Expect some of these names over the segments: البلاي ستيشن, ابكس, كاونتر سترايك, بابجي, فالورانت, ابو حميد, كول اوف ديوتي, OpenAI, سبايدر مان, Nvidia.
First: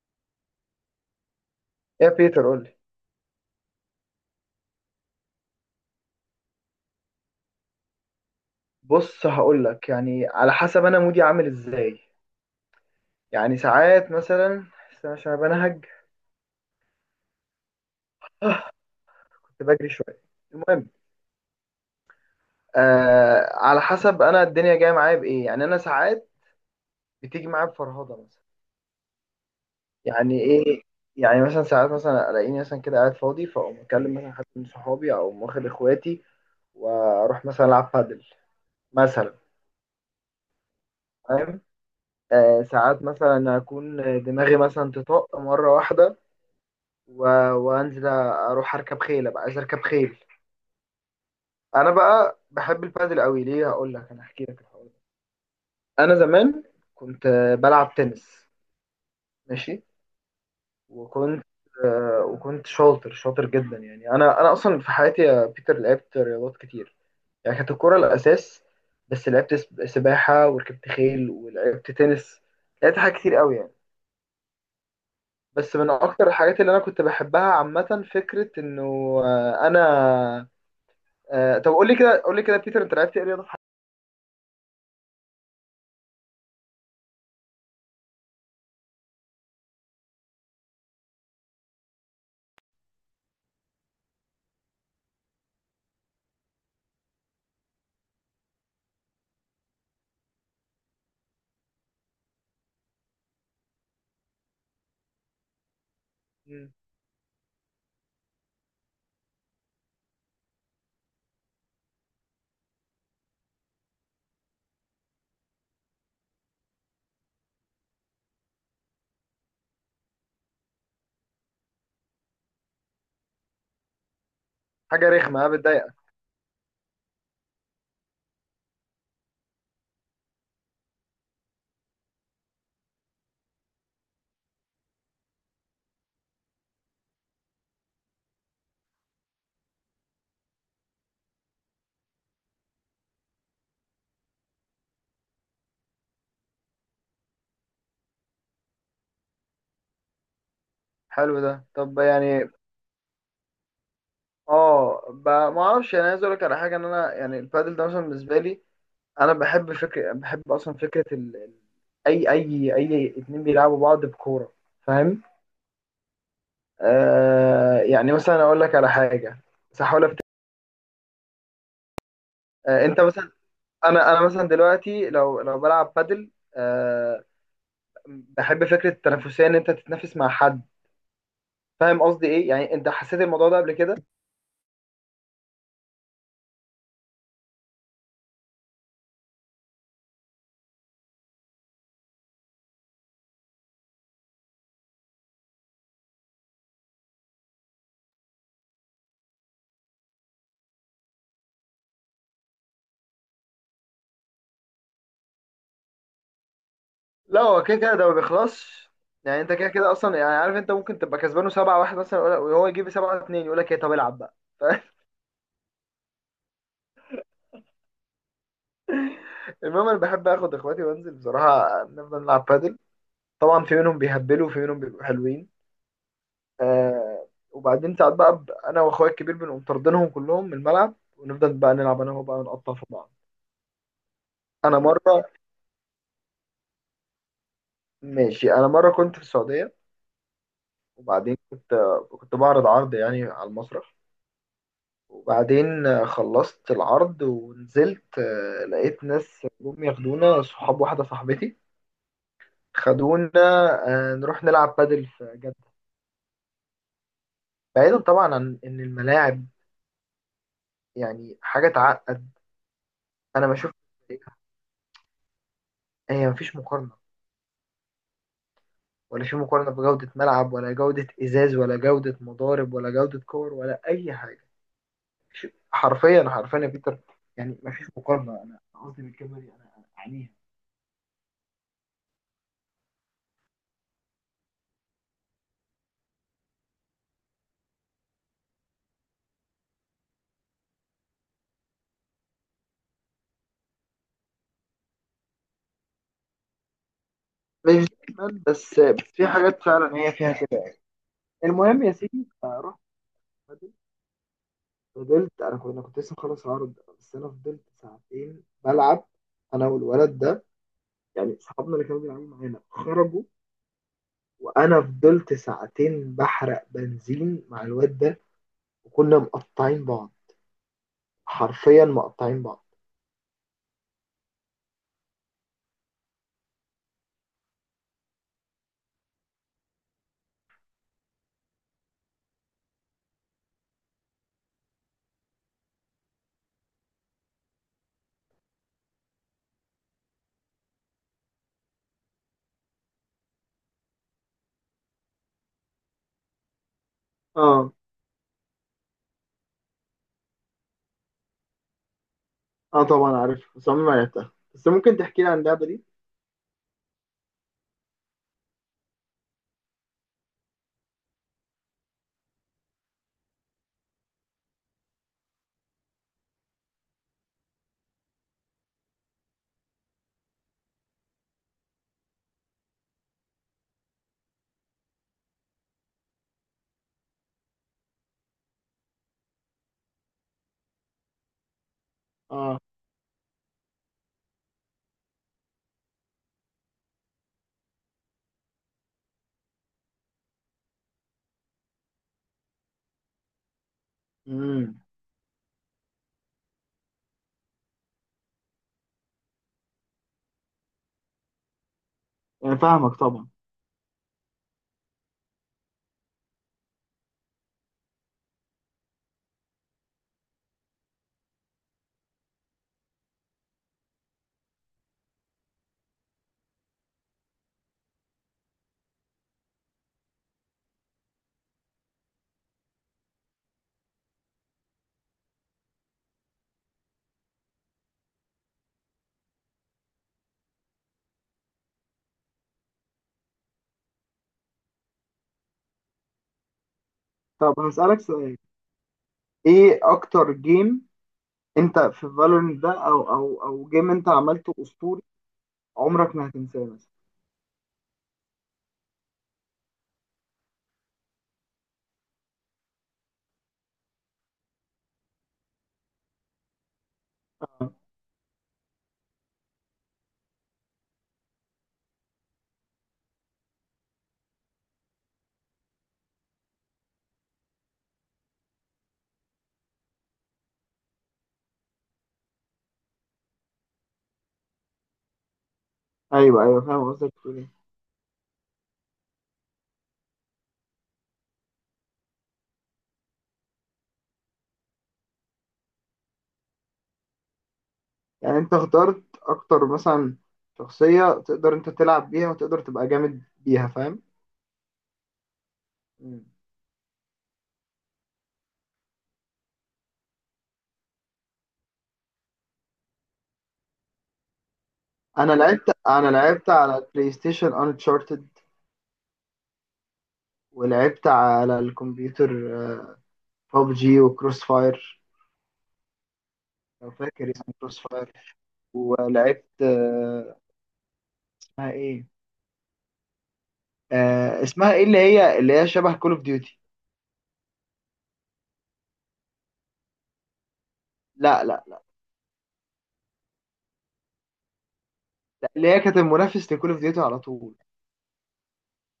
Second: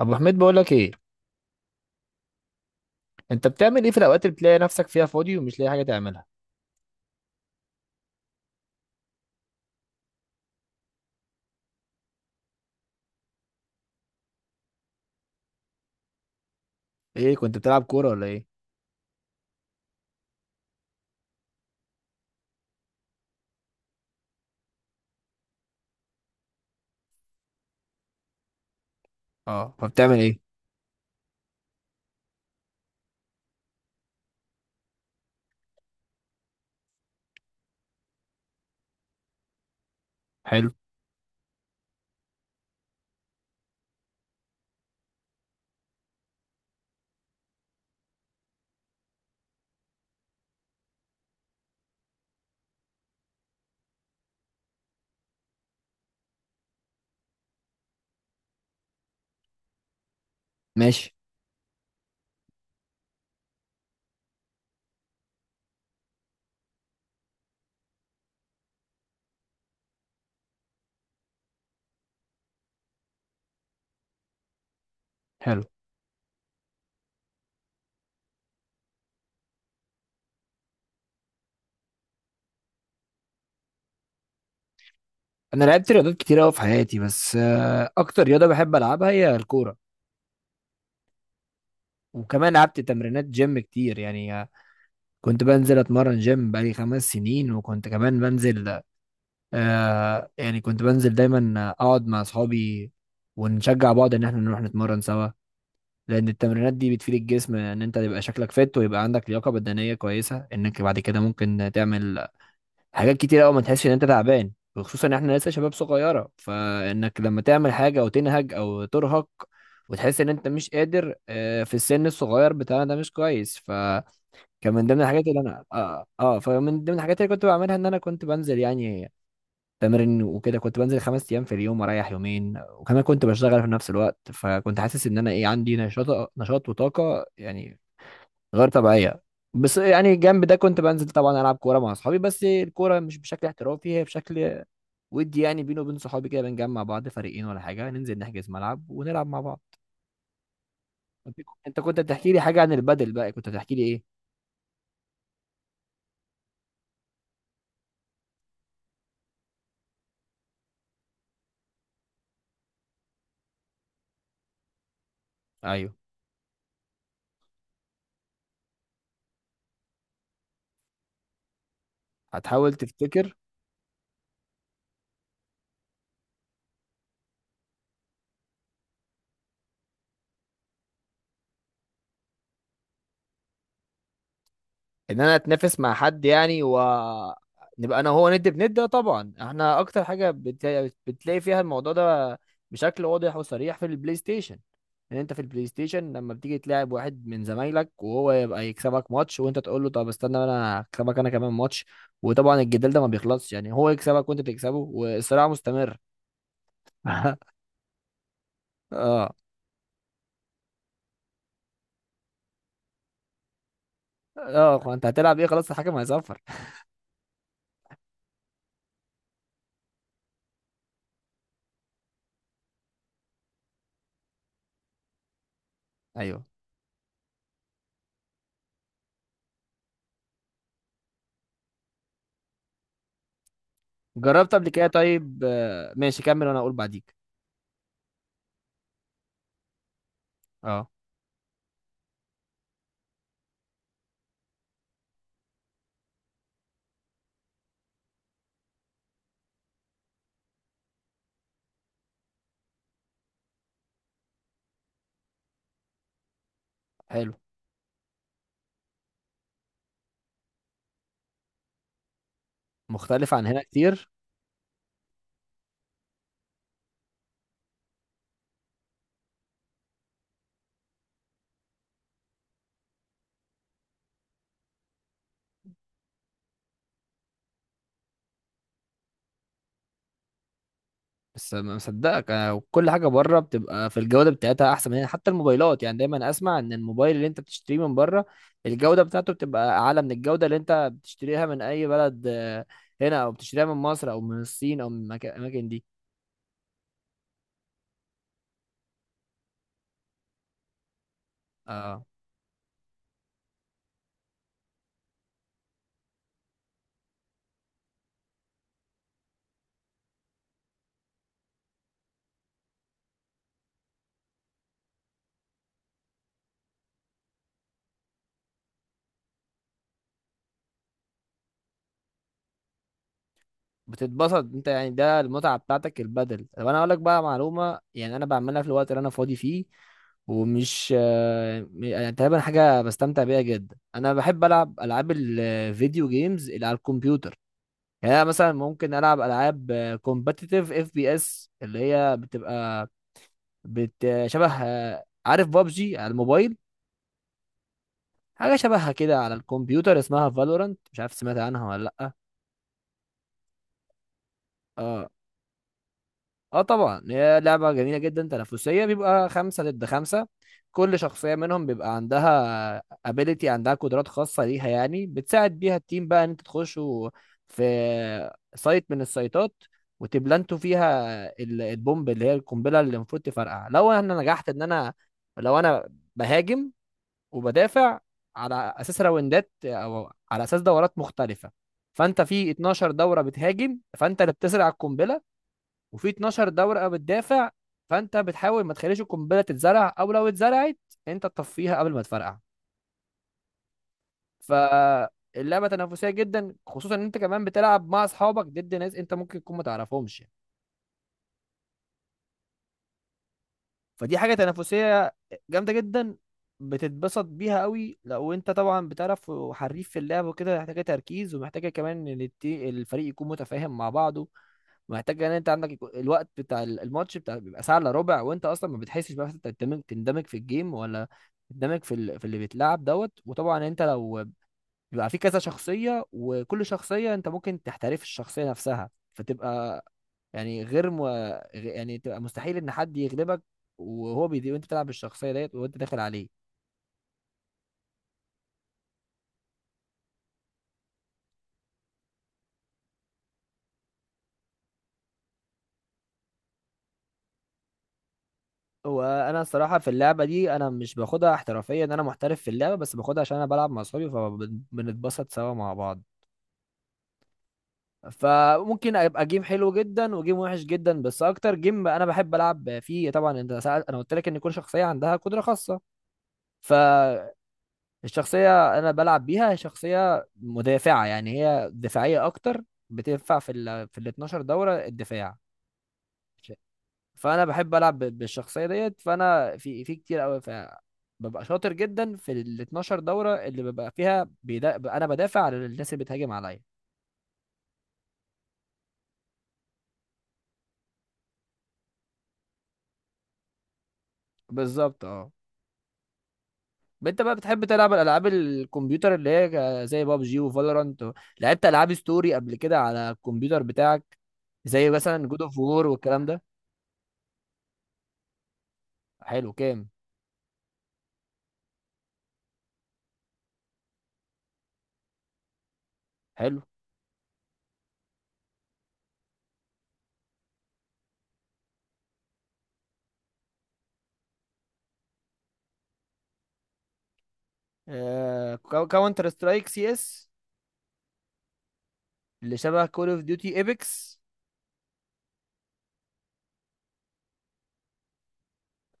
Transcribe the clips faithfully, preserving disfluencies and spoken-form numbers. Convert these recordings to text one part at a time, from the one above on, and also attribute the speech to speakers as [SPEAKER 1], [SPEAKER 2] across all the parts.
[SPEAKER 1] ابو حميد بقول لك ايه.
[SPEAKER 2] يا بيتر، قول لي.
[SPEAKER 1] انت بتعمل ايه في الاوقات اللي بتلاقي نفسك فيها فاضي ومش لاقي حاجه تعملها؟
[SPEAKER 2] بص، هقول لك يعني على حسب انا مودي عامل ازاي. يعني ساعات مثلا، استنى عشان بنهج.
[SPEAKER 1] ايه، كنت بتلعب كوره ولا ايه؟
[SPEAKER 2] كنت بجري شويه. المهم، آه على حسب انا الدنيا جايه معايا بايه، يعني انا ساعات بتيجي معايا بفرهضه مثلا.
[SPEAKER 1] اه، فبتعمل ايه؟
[SPEAKER 2] يعني ايه؟ يعني مثلا ساعات، مثلا الاقيني مثلا كده قاعد فاضي، فاقوم اكلم مثلا حد من صحابي او واخد اخواتي واروح مثلا العب بادل مثلا.
[SPEAKER 1] حلو.
[SPEAKER 2] فاهم؟ آه ساعات مثلا اكون دماغي مثلا تطق مره واحده، و... وانزل اروح اركب خيل، ابقى عايز اركب خيل. انا بقى بحب البادل قوي، ليه؟ هقول لك، انا هحكي لك الحوار ده. انا زمان كنت آه، بلعب تنس. ماشي.
[SPEAKER 1] ماشي.
[SPEAKER 2] وكنت آه، وكنت شاطر شاطر جدا. يعني انا انا اصلا في حياتي يا بيتر لعبت رياضات كتير. يعني كانت الكوره الاساس، بس لعبت سب- سباحه وركبت خيل ولعبت تنس. لعبت حاجات كتير قوي يعني.
[SPEAKER 1] حلو.
[SPEAKER 2] بس من اكتر الحاجات اللي انا كنت بحبها عامه فكره انه، آه، انا آه، طب قول لي كده، قول لي كده بيتر، انت لعبت ايه رياضه؟
[SPEAKER 1] انا لعبت رياضات كتير قوي في حياتي، بس آه، اكتر رياضه بحب العبها هي الكوره. وكمان لعبت تمرينات جيم كتير، يعني آه، كنت بنزل اتمرن جيم بقالي خمس سنين. وكنت كمان بنزل، آه يعني كنت بنزل دايما، آه، اقعد مع اصحابي ونشجع بعض ان احنا نروح نتمرن سوا، لان
[SPEAKER 2] مم.
[SPEAKER 1] التمرينات دي بتفيد الجسم، ان انت تبقى شكلك فت ويبقى عندك لياقه بدنيه كويسه، انك بعد كده ممكن تعمل حاجات كتير قوي ما تحسش ان انت تعبان. وخصوصا ان احنا لسه شباب صغيره، فانك لما تعمل حاجه او تنهج او ترهق وتحس ان انت مش قادر آه، في السن الصغير بتاعنا ده مش كويس. فكان من ضمن
[SPEAKER 2] حاجه
[SPEAKER 1] الحاجات اللي
[SPEAKER 2] رخمه آه،
[SPEAKER 1] انا
[SPEAKER 2] بتضايقك؟
[SPEAKER 1] اه, آه فمن ضمن الحاجات اللي كنت بعملها ان انا كنت بنزل يعني تمرين وكده. كنت بنزل خمس ايام في اليوم واريح يومين، وكمان كنت بشتغل في نفس الوقت، فكنت حاسس ان انا ايه، عندي نشاط نشاط وطاقه يعني غير طبيعيه. بس يعني جنب ده كنت بنزل طبعا العب كوره مع اصحابي، بس الكوره مش بشكل احترافي، هي بشكل ودي، يعني بيني وبين صحابي كده، بنجمع بعض فريقين ولا حاجه، ننزل نحجز ملعب ونلعب مع بعض.
[SPEAKER 2] حلو ده.
[SPEAKER 1] انت
[SPEAKER 2] طب
[SPEAKER 1] كنت
[SPEAKER 2] يعني.
[SPEAKER 1] بتحكي لي حاجه عن البدل بقى، كنت بتحكي لي ايه؟
[SPEAKER 2] اه. ب... ما اعرفش، يعني عايز اقول لك على حاجه، ان انا يعني البادل ده مثلا بالنسبه لي، انا بحب فكره، بحب اصلا فكره ال... ال- اي اي اي اتنين بيلعبوا بعض بكوره. فاهم؟
[SPEAKER 1] ايوه.
[SPEAKER 2] آه يعني مثلا اقول لك على حاجه. بس هحاول أفت...
[SPEAKER 1] هتحاول
[SPEAKER 2] آه انت مثلا،
[SPEAKER 1] تفتكر.
[SPEAKER 2] انا انا مثلا دلوقتي لو لو بلعب بادل، آه بحب فكره التنافسيه، ان انت تتنافس مع حد. فاهم قصدي ايه؟ يعني انت حسيت الموضوع ده قبل كده؟
[SPEAKER 1] ان انا اتنافس مع حد يعني، و نبقى انا وهو ند بند؟ ده طبعا احنا اكتر حاجه بت... بتلاقي فيها الموضوع ده بشكل واضح وصريح في البلاي ستيشن. ان انت في البلاي ستيشن لما بتيجي تلاعب واحد من زمايلك وهو يبقى يكسبك ماتش، وانت تقول له طب استنى انا هكسبك انا كمان ماتش. وطبعا الجدال ده ما بيخلصش، يعني هو يكسبك وانت تكسبه والصراع مستمر.
[SPEAKER 2] لا، هو كده كده ده ما بيخلصش.
[SPEAKER 1] اه.
[SPEAKER 2] يعني انت كده كده اصلا، يعني عارف، انت ممكن تبقى كسبانه سبعه واحد مثلا ولا- وهو يجيب سبعه اتنين يقول لك ايه طب العب بقى.
[SPEAKER 1] اه، انت هتلعب ايه، خلاص الحكم هيصفر.
[SPEAKER 2] المهم، انا بحب اخد اخواتي وانزل بصراحه نفضل نلعب بادل. طبعا في منهم بيهبلوا وفي منهم بيبقوا حلوين.
[SPEAKER 1] ايوه.
[SPEAKER 2] آه وبعدين ساعات بقى، ب- انا واخويا الكبير بنقوم طاردينهم كلهم من الملعب ونفضل بقى نلعب انا وهو بقى، نقطع في بعض.
[SPEAKER 1] جربت قبل
[SPEAKER 2] انا
[SPEAKER 1] كده؟
[SPEAKER 2] مره
[SPEAKER 1] طيب آه، ماشي، كمل وانا اقول بعديك.
[SPEAKER 2] ماشي. انا مره كنت في السعوديه،
[SPEAKER 1] اه.
[SPEAKER 2] وبعدين كنت كنت بعرض عرض يعني على المسرح، وبعدين آه، خلصت العرض ونزلت، آه، لقيت ناس جم ياخدونا، صحاب واحدة صاحبتي خدونا آه، نروح نلعب بادل في جدة.
[SPEAKER 1] حلو.
[SPEAKER 2] بعيدا طبعا عن إن الملاعب يعني حاجة تعقد.
[SPEAKER 1] مختلف عن
[SPEAKER 2] أنا
[SPEAKER 1] هنا
[SPEAKER 2] بشوف
[SPEAKER 1] كتير.
[SPEAKER 2] هي مفيش مقارنة، ولا في مقارنة بجودة ملعب ولا جودة إزاز ولا جودة مضارب ولا جودة كور ولا أي حاجة. ش- حرفيا حرفيا يا بيتر، يعني مفيش مقارنة. أنا قصدي بالكلمة دي، أنا أنا أعنيها.
[SPEAKER 1] بس ما مصدقك، أنا وكل حاجه بره بتبقى في الجوده بتاعتها احسن من هنا. حتى الموبايلات يعني، دايما اسمع ان الموبايل اللي انت بتشتريه من بره الجوده بتاعته بتبقى اعلى من الجوده اللي انت بتشتريها من اي بلد آه، هنا، او بتشتريها من مصر او من الصين او من المكا- الاماكن دي.
[SPEAKER 2] مش دايما، بس بس في حاجات فعلا هي فيها كده. المهم يا
[SPEAKER 1] آه.
[SPEAKER 2] سيدي، فرحت بدل. فضلت، انا كنت أنا كنت لسه مخلص العرض، بس انا فضلت ساعتين بلعب، انا والولد ده. يعني صحابنا اللي كانوا بيلعبوا معانا خرجوا، وانا فضلت ساعتين بحرق بنزين مع الواد ده. وكنا مقطعين بعض، حرفيا مقطعين بعض.
[SPEAKER 1] بتتبسط انت يعني، ده المتعه بتاعتك البدل. طب انا اقول لك بقى معلومه، يعني انا بعملها في الوقت اللي انا فاضي فيه ومش آه، م- يعني تقريبا حاجه بستمتع بيها جدا. انا بحب العب العاب الفيديو جيمز اللي على الكمبيوتر. يعني انا مثلا ممكن العب العاب كومبتيتيف اف بي اس، اللي هي بتبقى بت شبه آه، عارف بابجي على الموبايل؟
[SPEAKER 2] اه.
[SPEAKER 1] حاجه شبهها كده على الكمبيوتر اسمها فالورانت، مش عارف سمعت عنها ولا لا.
[SPEAKER 2] اه، طبعا عارف، بس عمري ما لعبتها. بس ممكن
[SPEAKER 1] اه.
[SPEAKER 2] تحكي لي عن اللعبة دي؟
[SPEAKER 1] اه طبعا، هي لعبة جميلة جدا تنافسية، بيبقى خمسة ضد خمسة. كل شخصية منهم بيبقى عندها ability، عندها قدرات خاصة ليها يعني بتساعد بيها التيم بقى ان انت تخشوا في سايت من السايتات وتبلانتوا فيها ال- البومب، اللي هي القنبلة اللي المفروض تفرقع لو انا نجحت ان انا لو انا بهاجم وبدافع على اساس راوندات او على اساس دورات مختلفة. فانت في
[SPEAKER 2] اه.
[SPEAKER 1] اتناشر دورة بتهاجم، فانت اللي بتزرع القنبلة، وفي اتناشر دورقه بتدافع. فانت بتحاول ما تخليش القنبله تتزرع، او لو اتزرعت انت تطفيها قبل ما تفرقع.
[SPEAKER 2] امم
[SPEAKER 1] فاللعبه تنافسيه جدا، خصوصا ان انت كمان بتلعب مع اصحابك ضد ناس انت ممكن تكون ما تعرفهمش.
[SPEAKER 2] يعني فاهمك طبعا.
[SPEAKER 1] فدي حاجه تنافسيه جامده جدا، بتتبسط بيها قوي لو انت طبعا بتعرف وحريف في اللعب وكده. محتاجه تركيز، ومحتاجه كمان ان الت- الفريق يكون متفاهم مع بعضه. محتاج ان انت عندك يكون الوقت بتاع ال- الماتش بتاع بيبقى ساعه الا ربع، وانت اصلا ما بتحسش بقى انت تندمج تندمج في الجيم، ولا تندمج في ال... في اللي بيتلعب دوت. وطبعا انت لو بيبقى في كذا شخصيه، وكل شخصيه انت ممكن تحترف الشخصيه نفسها، فتبقى يعني غير م... غ- يعني تبقى مستحيل ان حد يغلبك وهو بيدي وانت بتلعب بالشخصيه ديت وانت داخل عليه.
[SPEAKER 2] طب هسألك سؤال، ايه اكتر جيم انت في فالورنت ده، او او او جيم انت عملته اسطوري عمرك ما هتنساه مثلا؟
[SPEAKER 1] وانا الصراحه في اللعبه دي انا مش باخدها احترافيا ان انا محترف في اللعبه، بس باخدها عشان انا بلعب مع اصحابي فبنتبسط سوا مع بعض. فممكن ابقى جيم حلو جدا وجيم وحش جدا. بس اكتر جيم انا بحب العب فيه، طبعا انت سأل، انا قلت لك ان كل شخصيه عندها قدره خاصه. فالشخصيه انا بلعب بيها هي شخصيه مدافعه، يعني هي دفاعيه اكتر، بتنفع في ال في ال اثنا عشر دوره الدفاع.
[SPEAKER 2] ايوه، ايوه، فاهم قصدك تقول
[SPEAKER 1] فانا
[SPEAKER 2] ايه.
[SPEAKER 1] بحب العب ب- بالشخصيه ديت، فانا في في كتير قوي ببقى شاطر جدا في ال اثنا عشر دوره اللي ببقى فيها بيدا... انا بدافع عن الناس اللي بتهاجم عليا.
[SPEAKER 2] يعني انت اخترت اكتر مثلا شخصيه تقدر انت تلعب بيها وتقدر تبقى جامد بيها. فاهم.
[SPEAKER 1] بالظبط اه.
[SPEAKER 2] مم.
[SPEAKER 1] انت بقى بتحب تلعب الالعاب الكمبيوتر اللي هي ك- زي بابجي وفالورانت؟ لعبت العاب ستوري قبل كده على الكمبيوتر بتاعك، زي مثلا
[SPEAKER 2] انا
[SPEAKER 1] جود اوف
[SPEAKER 2] لعبت
[SPEAKER 1] وور
[SPEAKER 2] انا
[SPEAKER 1] والكلام ده؟
[SPEAKER 2] لعبت على بلاي ستيشن انشارتد،
[SPEAKER 1] حلو كام.
[SPEAKER 2] ولعبت على الكمبيوتر ببجي وكروس فاير،
[SPEAKER 1] حلو.
[SPEAKER 2] لو فاكر اسمه كروس فاير. ولعبت آه، اسمها ايه آه، اسمها ايه، اللي هي اللي هي شبه كول اوف ديوتي.
[SPEAKER 1] آه. كاونتر سترايك، سي اس.
[SPEAKER 2] لا لا لا.
[SPEAKER 1] اللي شبه كول اوف ديوتي، ايبكس.
[SPEAKER 2] لا، اللي هي كانت المنافس لكول اوف ديوتي على طول.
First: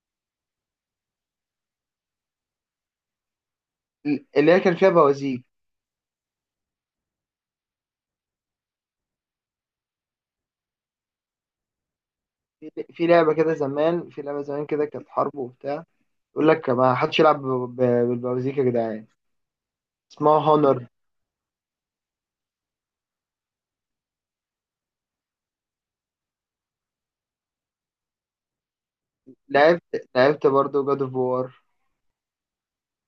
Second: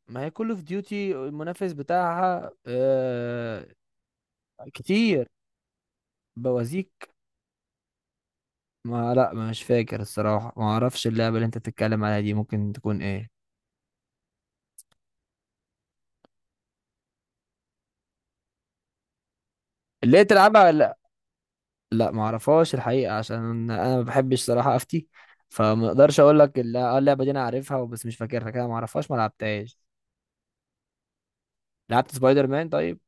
[SPEAKER 1] ما هي كول اوف ديوتي المنافس بتاعها. آه،
[SPEAKER 2] اللي هي كان فيها
[SPEAKER 1] كتير
[SPEAKER 2] بوازيك.
[SPEAKER 1] بوازيك. ما لا، مش فاكر الصراحة، ما اعرفش اللعبة اللي انت بتتكلم عليها دي،
[SPEAKER 2] في
[SPEAKER 1] ممكن تكون
[SPEAKER 2] في
[SPEAKER 1] ايه؟
[SPEAKER 2] لعبة كده زمان في لعبة زمان كده كانت حرب وبتاع. يقول لك ما حدش يلعب ب- ب- بالبوازيك يا جدعان.
[SPEAKER 1] اللي هي
[SPEAKER 2] اسمها
[SPEAKER 1] تلعبها؟
[SPEAKER 2] هونر.
[SPEAKER 1] لا، ما اعرفهاش الحقيقه، عشان انا ما بحبش صراحه افتي، فما اقدرش اقول لك الل- آه اللعبه دي انا عارفها بس مش فاكرها كده، ما اعرفهاش ما لعبتهاش.
[SPEAKER 2] لعبت لعبت برضه جاد اوف وار.
[SPEAKER 1] لعبت سبايدر مان طيب.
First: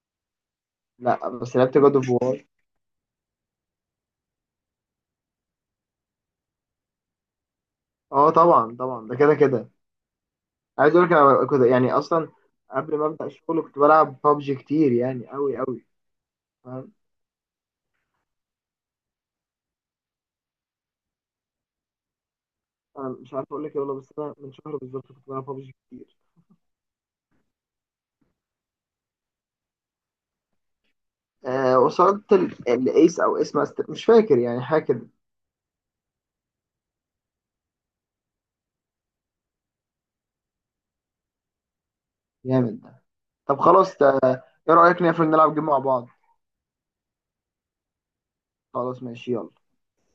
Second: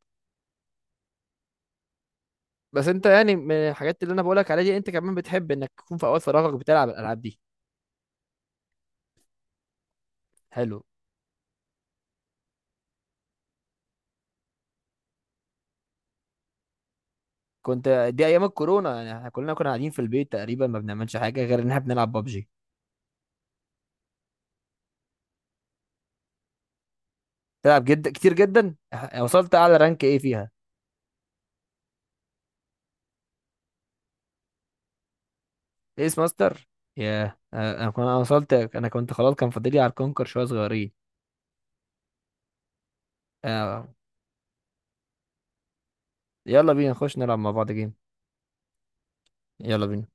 [SPEAKER 2] لا بس لعبت جاد اوف وار.
[SPEAKER 1] بس انت يعني من الحاجات اللي انا بقولك عليها دي، انت كمان بتحب انك تكون في اوقات فراغك بتلعب الالعاب دي.
[SPEAKER 2] اه طبعا طبعا، ده كده كده.
[SPEAKER 1] حلو.
[SPEAKER 2] عايز اقول لك، انا كنت يعني اصلا قبل ما ابدا الشغل كنت بلعب بابجي كتير، يعني قوي قوي. فاهم.
[SPEAKER 1] كنت. دي ايام الكورونا يعني، احنا كلنا كنا قاعدين في البيت، تقريبا ما بنعملش حاجه غير ان احنا بنلعب بابجي.
[SPEAKER 2] انا مش عارف اقول لك ايه والله، بس انا من شهر بالظبط كنت بلعب بابجي كتير.
[SPEAKER 1] تلعب جدا كتير جدا. اه، وصلت اعلى رانك ايه فيها؟
[SPEAKER 2] آه، وصلت ال- الايس او ايس ماستر، مش فاكر يعني، حاجه كده.
[SPEAKER 1] ايس ماستر؟ ياه. اه، انا كنت، انا وصلت، انا كنت خلاص كان فاضلي على الكونكر شويه صغيرين.
[SPEAKER 2] جامد ده. طب
[SPEAKER 1] آه،
[SPEAKER 2] خلاص، ده ايه رايك نقفل نلعب جيم مع بعض؟
[SPEAKER 1] يلا بينا نخش نلعب مع بعض جيم.
[SPEAKER 2] خلاص ماشي، يلا.
[SPEAKER 1] يلا بينا.